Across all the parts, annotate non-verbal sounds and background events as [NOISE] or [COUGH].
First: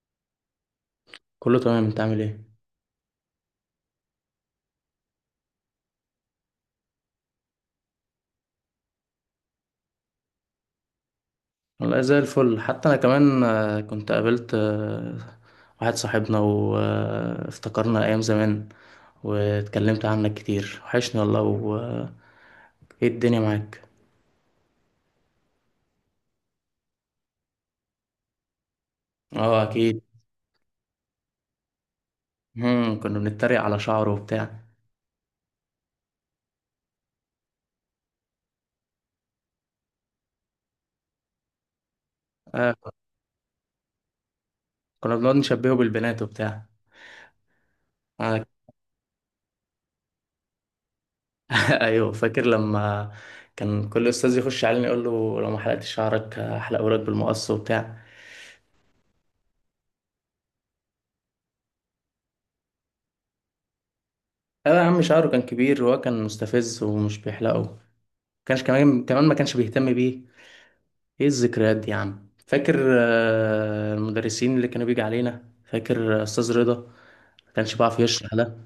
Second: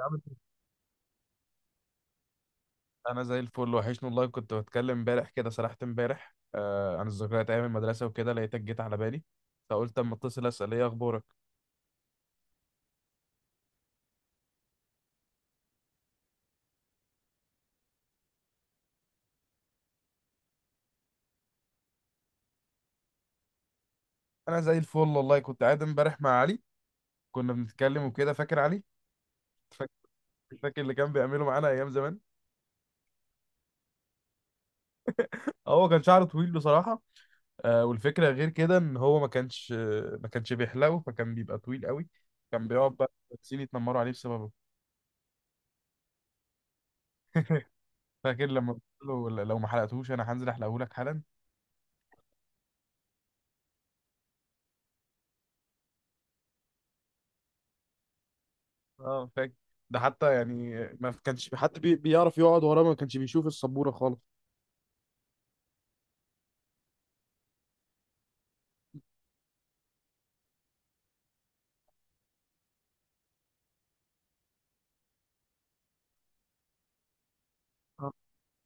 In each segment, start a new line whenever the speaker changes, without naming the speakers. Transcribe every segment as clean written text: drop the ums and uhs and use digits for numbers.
عامل إيه؟
كله تمام، انت عامل ايه؟
انا زي الفل، وحشني والله. كنت بتكلم امبارح، كده سرحت امبارح عن الذكريات ايام المدرسه وكده، لقيتك جيت على بالي. فقلت اما اتصل اسال ايه اخبارك.
والله زي الفل، حتى انا كمان كنت قابلت واحد صاحبنا وافتكرنا ايام زمان، واتكلمت عنك كتير، وحشني والله و آه، ايه الدنيا معاك؟
انا زي الفل والله، كنت قاعد امبارح مع علي، كنا بنتكلم وكده. فاكر علي؟
اه
فاكر؟
اكيد.
فاكر اللي كان بيعمله معانا ايام زمان؟
مم. كنا بنتريق على شعره وبتاع.
هو كان شعره طويل بصراحه. آه، والفكره غير كده ان هو ما كانش، ما كانش بيحلقه، فكان بيبقى طويل قوي. كان
آه.
بيقعد بقى المدرسين يتنمروا عليه بسببه.
كنا بنقعد نشبهه بالبنات وبتاع. آه.
فاكر لما قلت له لو ما حلقتهوش انا هنزل احلقه لك حالا؟
[LAUGHS] ايوه، فاكر لما كان كل استاذ يخش علينا يقول له لو ما حلقتش شعرك هحلقه لك بالمقص وبتاع.
اه فاكر. ده حتى يعني ما كانش في حد بيعرف يقعد وراه، ما كانش بيشوف السبورة خالص.
اه يا عم، شعره كان كبير، وهو كان مستفز ومش بيحلقه، كانش كمان كمان ما كانش بيهتم بيه. ايه الذكريات دي يا عم، فاكر المدرسين اللي كانوا بيجي علينا؟ فاكر استاذ رضا، ما كانش بيعرف
آه.
يشرح ده؟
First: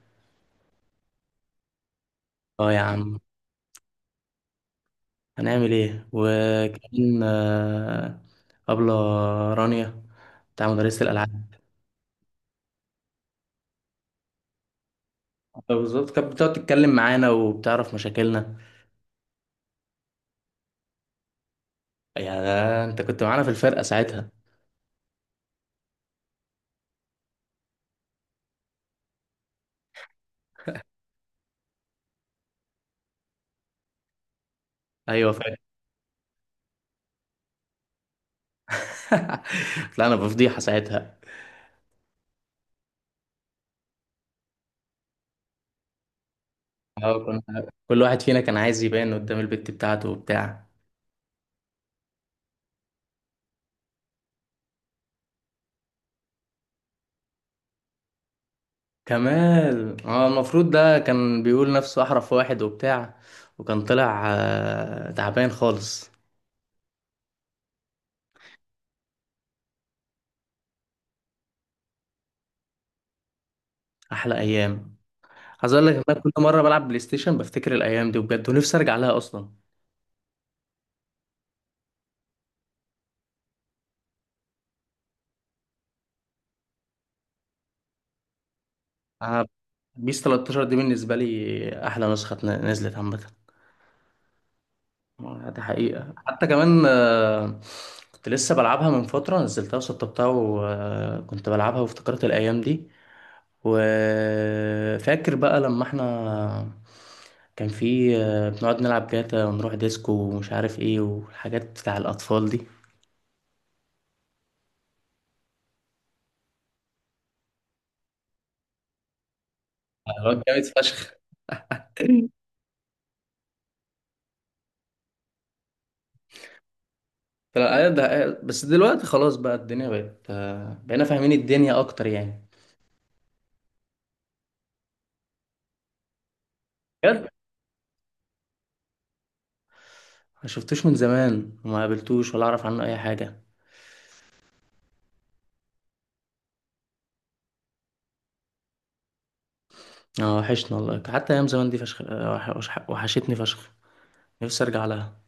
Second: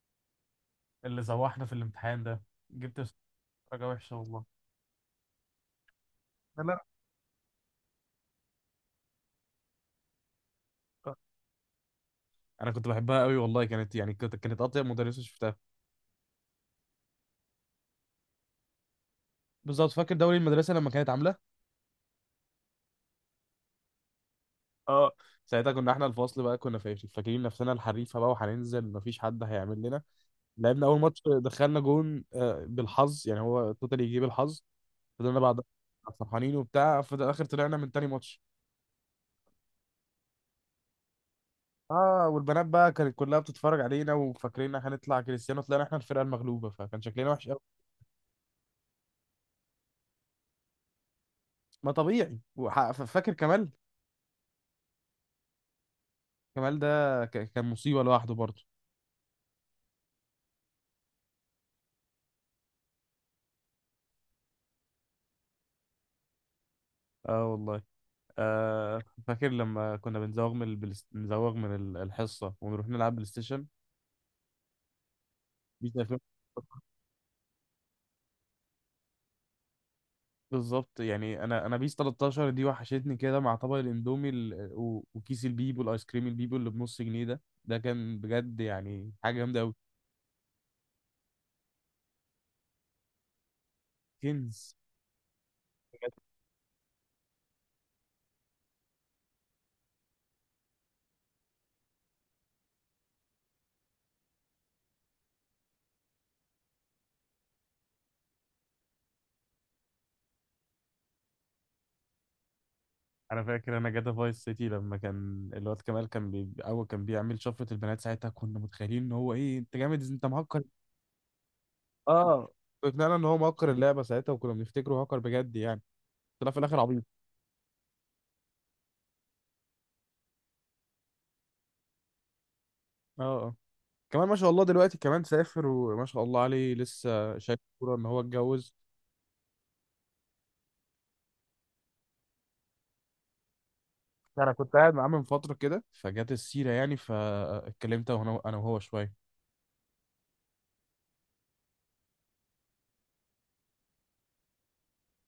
اللي زوحنا في الامتحان ده،
اه يا
جبت
عم.
درجة وحشة والله.
هنعمل ايه؟
لا لا.
وكمان أبلة رانيا، بتاع مدرسة الألعاب.
انا كنت بحبها قوي والله، كانت يعني كانت اطيب مدرسه شفتها.
بالظبط، كانت بتقعد تتكلم معانا وبتعرف مشاكلنا.
بالظبط، فاكر دوري المدرسه لما كانت عامله؟
يا ده انت كنت معانا في الفرقة ساعتها.
اه ساعتها، كنا احنا الفصل بقى، كنا فاكرين نفسنا الحريفه بقى، وهننزل مفيش حد هيعمل لنا. لعبنا اول ماتش دخلنا جون بالحظ يعني، هو توتالي يجيب الحظ.
ايوه
فضلنا
فاكر.
بعد فرحانين وبتاع، في الاخر طلعنا من تاني ماتش.
[LAUGHS] طلعنا بفضيحة ساعتها.
اه والبنات بقى كانت كلها بتتفرج علينا وفاكرين هنطلع كريستيانو، طلعنا احنا الفرقه المغلوبه، فكان
اه
شكلنا وحش قوي.
كنا، كل واحد فينا كان عايز يبان قدام البت بتاعته وبتاع.
ما طبيعي، فاكر كمال؟ كمال ده كان مصيبه لوحده برضه.
كمال، اه، المفروض ده كان بيقول نفسه احرف واحد وبتاع، وكان طلع تعبان خالص.
اه والله. آه، فاكر لما كنا بنزوغ من الحصه ونروح نلعب بلاي ستيشن؟
احلى ايام. عايز اقول لك
بيس
ان
2000.
انا كل مره بلعب بلاي ستيشن بفتكر الايام دي بجد، ونفسي ارجع لها اصلا.
بالظبط، يعني انا بيس 13 دي وحشتني كده، مع طبق الاندومي وكيس البيبو، الايس كريم البيبو اللي بنص جنيه ده، ده كان بجد يعني حاجه
انا
جامده قوي.
بيس 13 دي بالنسبه لي احلى نسخه نزلت عامه.
كنز.
دي حقيقه، حتى كمان كنت لسه بلعبها من فتره، نزلتها وسطبتها وكنت بلعبها وافتكرت الايام دي. وفاكر بقى لما احنا كان في بنقعد نلعب جاتا ونروح ديسكو ومش عارف ايه والحاجات بتاع الأطفال دي.
انا فاكر انا جاتا فايس سيتي، لما كان الواد كمال كان اول كان بيعمل شفره البنات، ساعتها كنا متخيلين ان هو ايه، انت جامد، انت
الواد
مهكر.
جامد فشخ. [LAUGHS]
اه فعلا ان هو مهكر اللعبه ساعتها، وكنا بنفتكره هاكر بجد يعني. طلع في الاخر عبيط.
بس دلوقتي خلاص بقى، الدنيا بقت آه، بقينا فاهمين الدنيا أكتر يعني.
اه اه. كمان ما شاء الله دلوقتي، كمان سافر وما شاء الله عليه،
بجد.
لسه شايف كوره، ان هو اتجوز.
ما شفتوش من زمان وما قابلتوش ولا أعرف عنه أي حاجة.
انا كنت قاعد معاه من فتره كده، فجت السيره يعني، فاتكلمت انا وهو شويه.
اه وحشنا والله، حتى أيام زمان دي فشخ، وحشتني فشخ، نفسي أرجع لها.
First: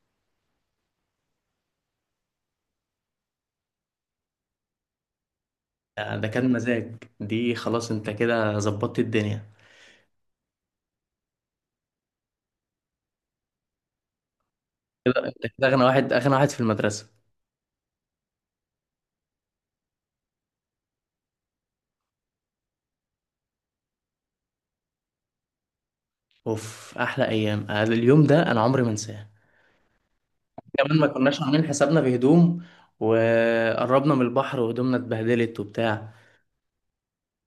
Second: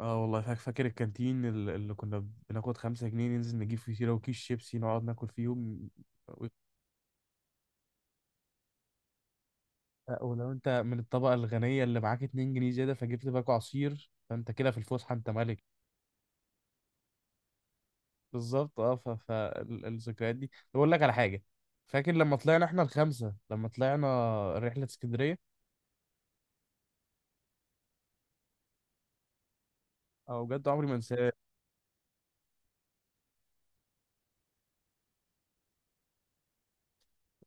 اه والله فاكر الكانتين اللي كنا بناخد خمسة جنيه ننزل نجيب فيه سيرة وكيس شيبسي نقعد ناكل فيهم؟
ده كان مزاج. دي خلاص أنت كده ظبطت الدنيا.
لا، ولو انت من الطبقة الغنية اللي معاك 2 جنيه زيادة فجبت باكو عصير، فانت كده في الفسحة
كده
انت
انت
ملك.
كده اغنى واحد، اغنى واحد في المدرسه.
بالظبط اه. فالذكريات دي بقول لك على حاجة، فاكر لما طلعنا احنا الخمسة لما طلعنا رحلة اسكندرية؟
اوف، احلى ايام. اليوم ده انا عمري ما انساه.
او بجد، عمري ما
كمان ما
انساه.
كناش عاملين حسابنا في هدوم، وقربنا من البحر وهدومنا اتبهدلت وبتاع،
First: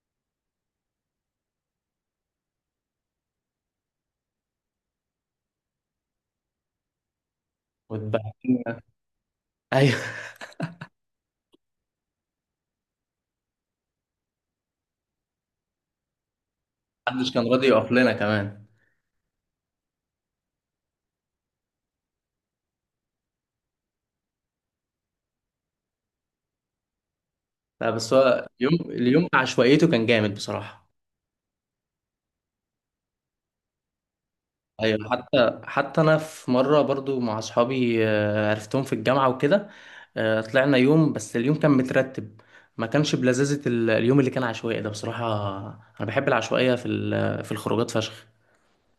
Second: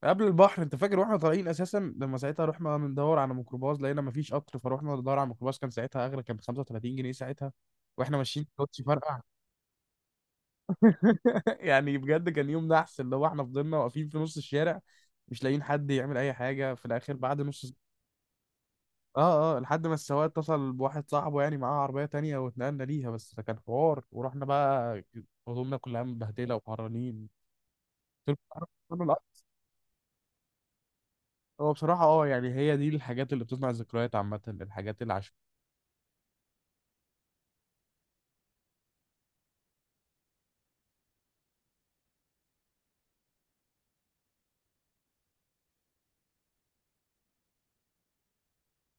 قبل البحر، انت فاكر واحنا طالعين اساسا، لما ساعتها رحنا ندور على ميكروباص، لقينا مفيش قطر، فروحنا ندور على ميكروباص، كان ساعتها اغلى، كان ب 35 جنيه ساعتها. واحنا
واتبهدلنا.
ماشيين الكوتش فرقع.
ايوه. [LAUGHS]
[LAUGHS] يعني بجد كان يوم نحس، اللي هو احنا فضلنا واقفين في نص الشارع، مش لاقيين حد يعمل اي حاجه. في الاخر
محدش
بعد
كان
نص
راضي يقف
ساعة،
لنا كمان.
اه اه لحد ما السواق اتصل بواحد صاحبه يعني معاه عربيه تانية، واتنقلنا ليها. بس ده كان حوار، ورحنا بقى هدومنا كلها متبهدله وحرانين.
لا بس
قلت
هو،
له،
اليوم
"أنا
اليوم
الأكتر".
عشوائيته كان جامد بصراحه.
هو بصراحه اه يعني، هي دي الحاجات اللي بتصنع الذكريات عامه، الحاجات
ايوه،
اللي،
حتى انا في مره برضو مع اصحابي، عرفتهم في الجامعه وكده. طلعنا يوم، بس اليوم كان مترتب، ما كانش بلذاذه اليوم اللي كان عشوائي ده بصراحه. انا بحب العشوائيه في الخروجات فشخ.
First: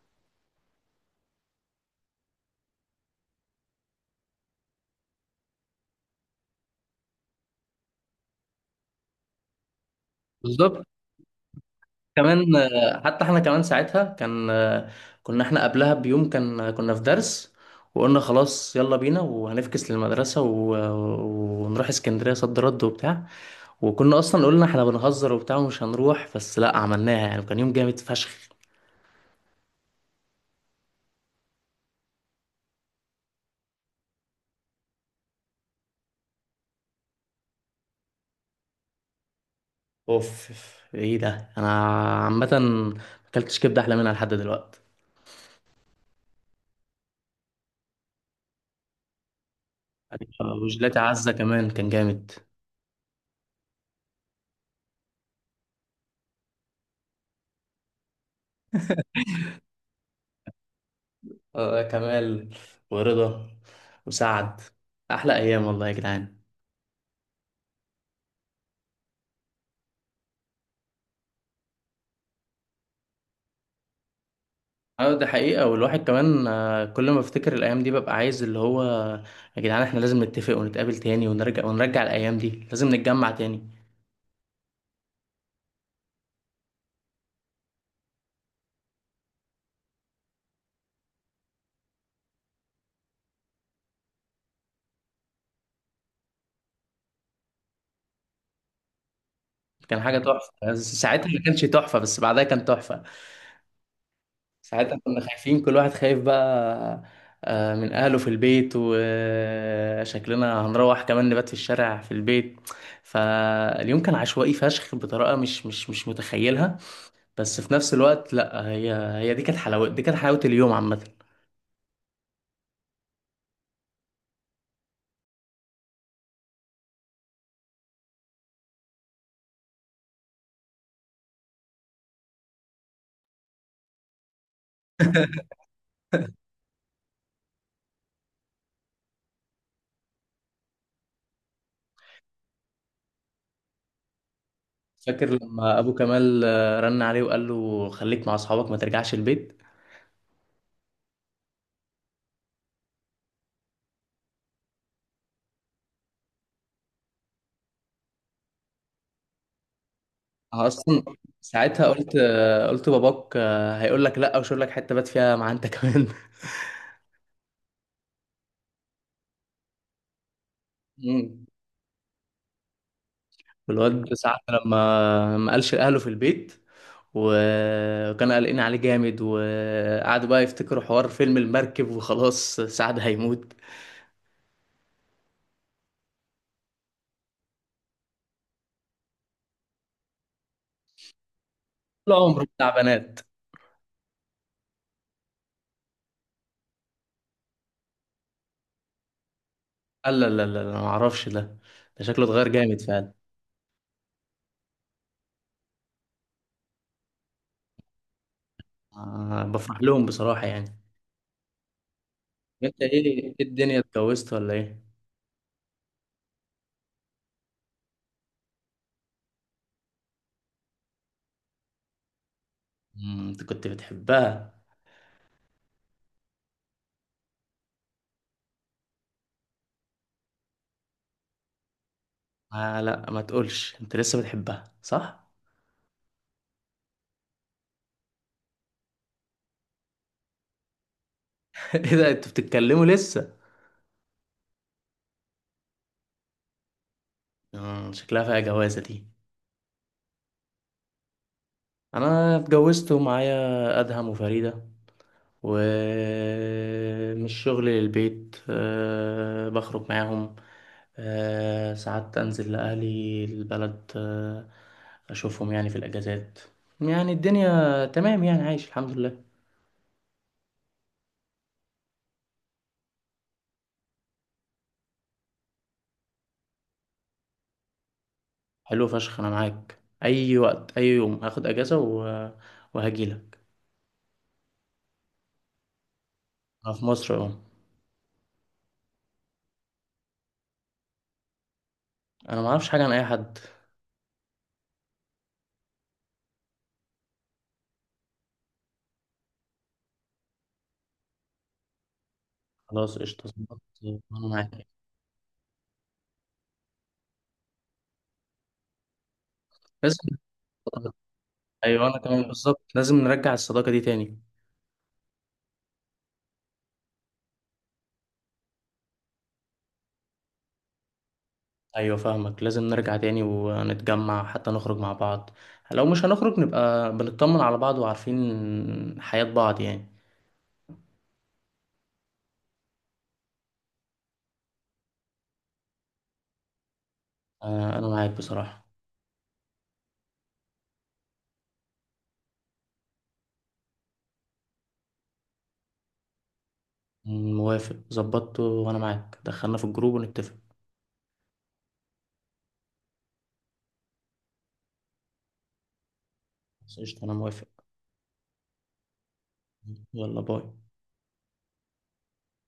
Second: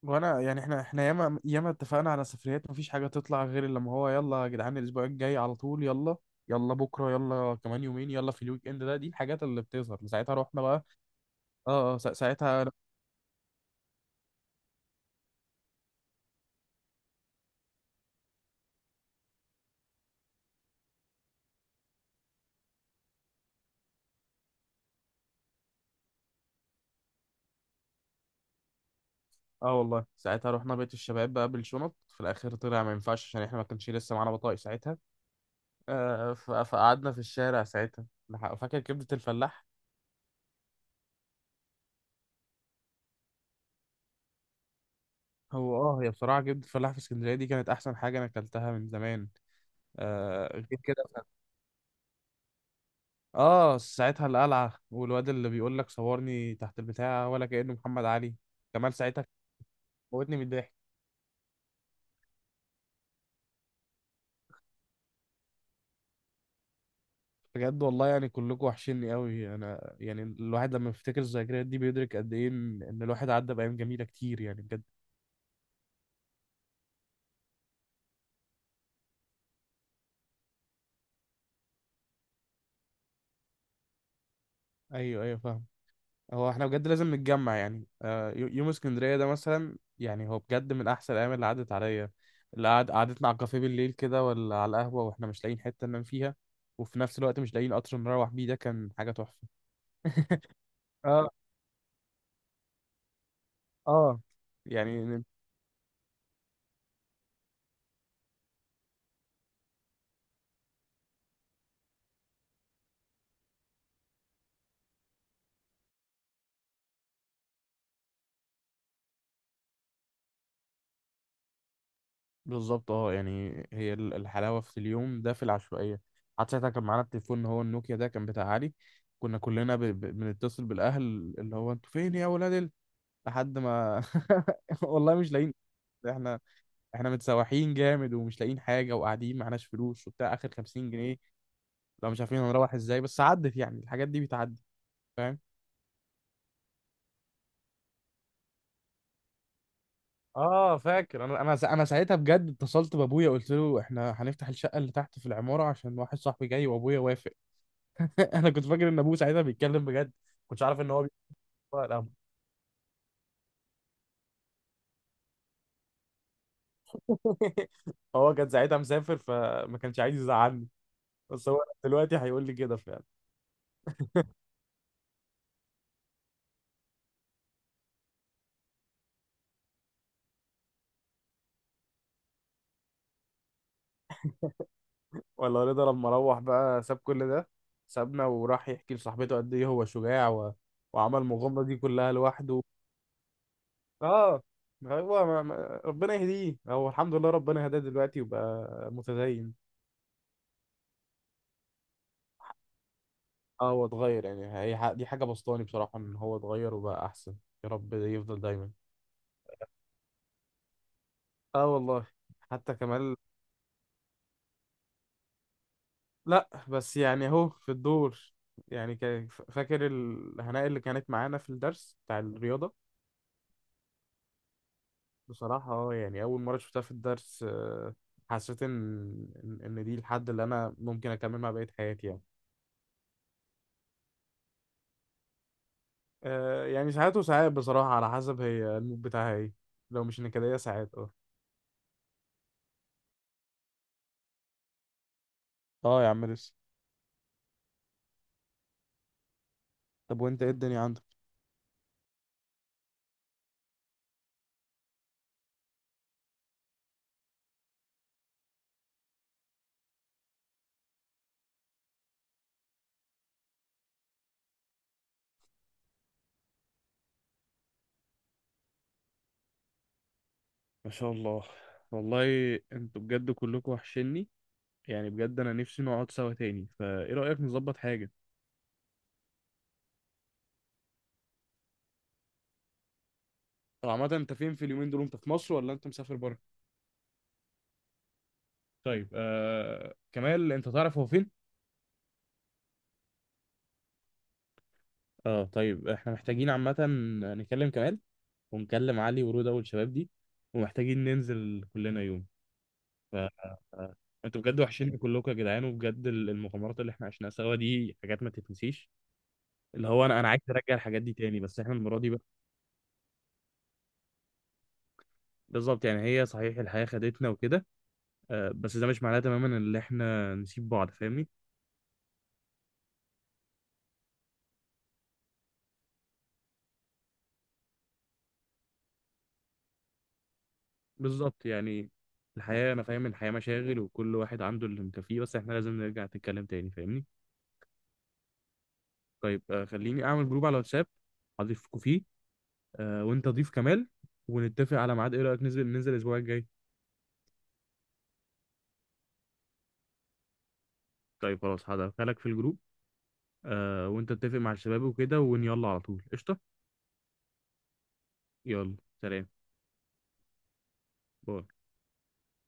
وانا يعني، احنا احنا ياما اتفقنا على سفريات مفيش حاجه تطلع غير لما هو، يلا يا جدعان الاسبوع الجاي على طول، يلا يلا بكره، يلا كمان يومين، يلا في الويك اند ده. دي الحاجات اللي بتظهر ساعتها، رحنا
بالظبط.
بقى. اه اه
كمان
ساعتها.
حتى احنا كمان ساعتها كان كنا احنا قبلها بيوم كان كنا في درس، وقلنا خلاص يلا بينا وهنفكس للمدرسه ونروح اسكندريه، صد رد وبتاع. وكنا اصلا قلنا احنا بنهزر وبتاع ومش هنروح، بس لا عملناها يعني، وكان يوم جامد فشخ.
اه والله ساعتها رحنا بيت الشباب بقى بالشنط، في الاخر طلع ما ينفعش عشان احنا ما كانش لسه معانا بطايق ساعتها. آه فقعدنا في الشارع ساعتها. فاكر كبده الفلاح؟
اوف أوف، ايه ده! انا عامه ما اكلتش كبده احلى منها لحد دلوقتي.
هو اه، هي بصراحه كبده الفلاح في اسكندريه دي كانت احسن حاجه انا اكلتها من زمان. آه غير
وجلاتي
كده.
عزه كمان كان جامد.
اه ساعتها القلعة، والواد اللي بيقول لك صورني تحت البتاع، ولا كأنه محمد علي. كمال ساعتها موتني من الضحك.
كمال ورضا وسعد، احلى ايام والله يا جدعان.
بجد والله، يعني كلكم وحشني قوي انا، يعني الواحد لما بيفتكر الذكريات دي بيدرك قد ايه إن الواحد عدى بأيام جميلة كتير يعني بجد.
اه ده حقيقة، والواحد كمان كل ما افتكر الايام دي ببقى عايز، اللي هو يا جدعان احنا لازم نتفق ونتقابل تاني، ونرجع ونرجع الايام دي، لازم نتجمع تاني.
ايوه ايوه فاهم. هو احنا بجد لازم نتجمع يعني، يوم اسكندرية ده مثلا، يعني هو بجد من احسن الايام اللي عدت عليا. اللي قعد قعدتنا على الكافيه بالليل كده، ولا على القهوة واحنا مش لاقيين حتة ننام فيها، وفي نفس الوقت مش لاقيين قطر نروح بيه، ده كان حاجة تحفة.
كان حاجة تحفة، بس ساعتها
[LAUGHS]
ما كانش تحفة، بس بعدها كان تحفة.
اه.
ساعتها كنا
يعني
خايفين، كل واحد خايف بقى من أهله في البيت، وشكلنا هنروح كمان نبات في الشارع في البيت. فاليوم كان عشوائي فشخ بطريقة مش متخيلها. بس في نفس الوقت لا، هي دي كانت حلاوة اليوم عامة.
بالظبط اه، يعني هي الحلاوه في اليوم ده في العشوائيه. حتى ساعتها كان معانا التليفون اللي هو النوكيا ده، كان بتاع علي. كنا كلنا بنتصل بالاهل، اللي هو انتوا فين يا ولاد ال... لحد ما [LAUGHS] والله مش لاقيين. [LAUGHS] احنا
[LAUGHS]
احنا متسوحين جامد ومش لاقيين حاجه، وقاعدين معناش فلوس وبتاع، اخر 50 جنيه لو مش عارفين هنروح ازاي. بس عدت يعني، الحاجات دي بتعدي.
فاكر
فاهم.
لما أبو كمال رن عليه وقال له خليك مع أصحابك ما ترجعش البيت؟
اه فاكر، انا ساعتها بجد اتصلت بابويا قلت له احنا هنفتح الشقه اللي تحت في العماره عشان واحد صاحبي جاي، وابويا وافق. [LAUGHS] انا كنت فاكر ان ابوه ساعتها بيتكلم بجد، كنتش عارف ان
اصلا
هو
ساعتها
بيتكلم.
قلت باباك هيقول لك لا وشوف لك حته بات فيها مع انت [LAUGHS] كمان.
[LAUGHS] هو كان ساعتها مسافر، فما كانش عايز يزعلني.
مم.
بس هو دلوقتي هيقول لي كده فعلا.
والواد ساعة لما ما قالش لأهله في البيت، وكانوا قلقين عليه جامد، وقعدوا بقى يفتكروا حوار فيلم المركب وخلاص سعد هيموت.
ولا رضا لما روح بقى، ساب كل ده، سابنا وراح يحكي لصاحبته قد ايه هو شجاع، وعمل المغامره دي كلها
طول عمره
لوحده.
بتاع بنات.
اه هو ما... ما... ربنا يهديه. هو الحمد لله ربنا هداه دلوقتي وبقى متدين.
قال لا لا لا لا، ما اعرفش ده، ده شكله اتغير جامد فعلا.
اه هو اتغير، يعني دي حاجة بسطاني بصراحة ان هو اتغير وبقى احسن. يا رب يفضل دايما.
بفرح لهم بصراحة يعني.
اه والله. حتى
انت، ايه
كمال،
إيه الدنيا، اتجوزت ولا ايه؟
لا بس يعني اهو في الدور. يعني فاكر الهناء اللي كانت معانا في الدرس بتاع الرياضة؟
مم، انت كنت بتحبها.
بصراحة اه، يعني أول مرة شفتها في الدرس حسيت إن دي الحد اللي أنا ممكن أكمل مع بقية حياتي يعني.
آه لا، ما تقولش انت لسه بتحبها صح؟
يعني ساعات وساعات بصراحة، على حسب هي المود بتاعها ايه. لو مش نكدية ساعات اه.
[LAUGHS] ايه ده، انتوا بتتكلموا لسه؟
اه يا عم لسه.
مم، شكلها فيها جوازة دي.
طب وانت ايه الدنيا عندك؟
انا اتجوزت ومعايا ادهم وفريدة، ومش شغل للبيت، أه بخرج معاهم، أه ساعات انزل لاهلي البلد، أه اشوفهم يعني في الاجازات. يعني الدنيا تمام، يعني عايش الحمد لله.
ما شاء الله. والله انتوا بجد كلكم وحشني، يعني بجد انا نفسي نقعد سوا تاني، فايه رأيك نظبط حاجة؟
حلو فشخ، انا معاك اي وقت، اي يوم هاخد اجازة وهجيلك.
طب عامة، انت فين في اليومين دول؟ انت في مصر ولا انت مسافر بره؟
انا في مصر اهو.
طيب آه، كمال انت تعرف هو فين؟
انا ما اعرفش حاجه عن اي حد.
اه طيب، احنا محتاجين عامة نكلم كمال، ونكلم علي ورودة والشباب دي، ومحتاجين ننزل كلنا يوم.
خلاص
ف
قشطه، ظبط.
آه،
انا
انتوا بجد
معاك،
وحشين كلكم يا جدعان، وبجد المغامرات اللي احنا عشناها سوا دي حاجات ما تتنسيش. اللي
لازم.
هو انا عايز ارجع
[LAUGHS]
الحاجات دي تاني، بس احنا
ايوه انا
المرة دي
كمان بالظبط، لازم نرجع الصداقه دي تاني.
بالظبط. يعني هي صحيح الحياة خدتنا وكده، آه، بس ده مش معناه تماما ان احنا نسيب بعض، فاهمني.
ايوه فاهمك، لازم نرجع تاني ونتجمع حتى نخرج مع بعض، لو مش هنخرج نبقى بنطمن على بعض وعارفين حياه بعض يعني.
بالظبط. يعني الحياة، انا فاهم إن الحياة مشاغل وكل واحد عنده اللي مكفيه، بس احنا لازم نرجع نتكلم تاني، فاهمني.
انا معاك بصراحه.
طيب آه، خليني اعمل جروب على واتساب اضيفكوا فيه، آه، وانت ضيف كمال، ونتفق على ميعاد. ايه رأيك ننزل الاسبوع الجاي؟
موافق ظبطته، وانا معاك، دخلنا في الجروب ونتفق.
طيب خلاص، هدخلك في الجروب، آه، وانت اتفق مع الشباب وكده، يلا على طول قشطة.
خلاص، قشطه، انا موافق.
يلا، سلام،
يلا باي.
باي.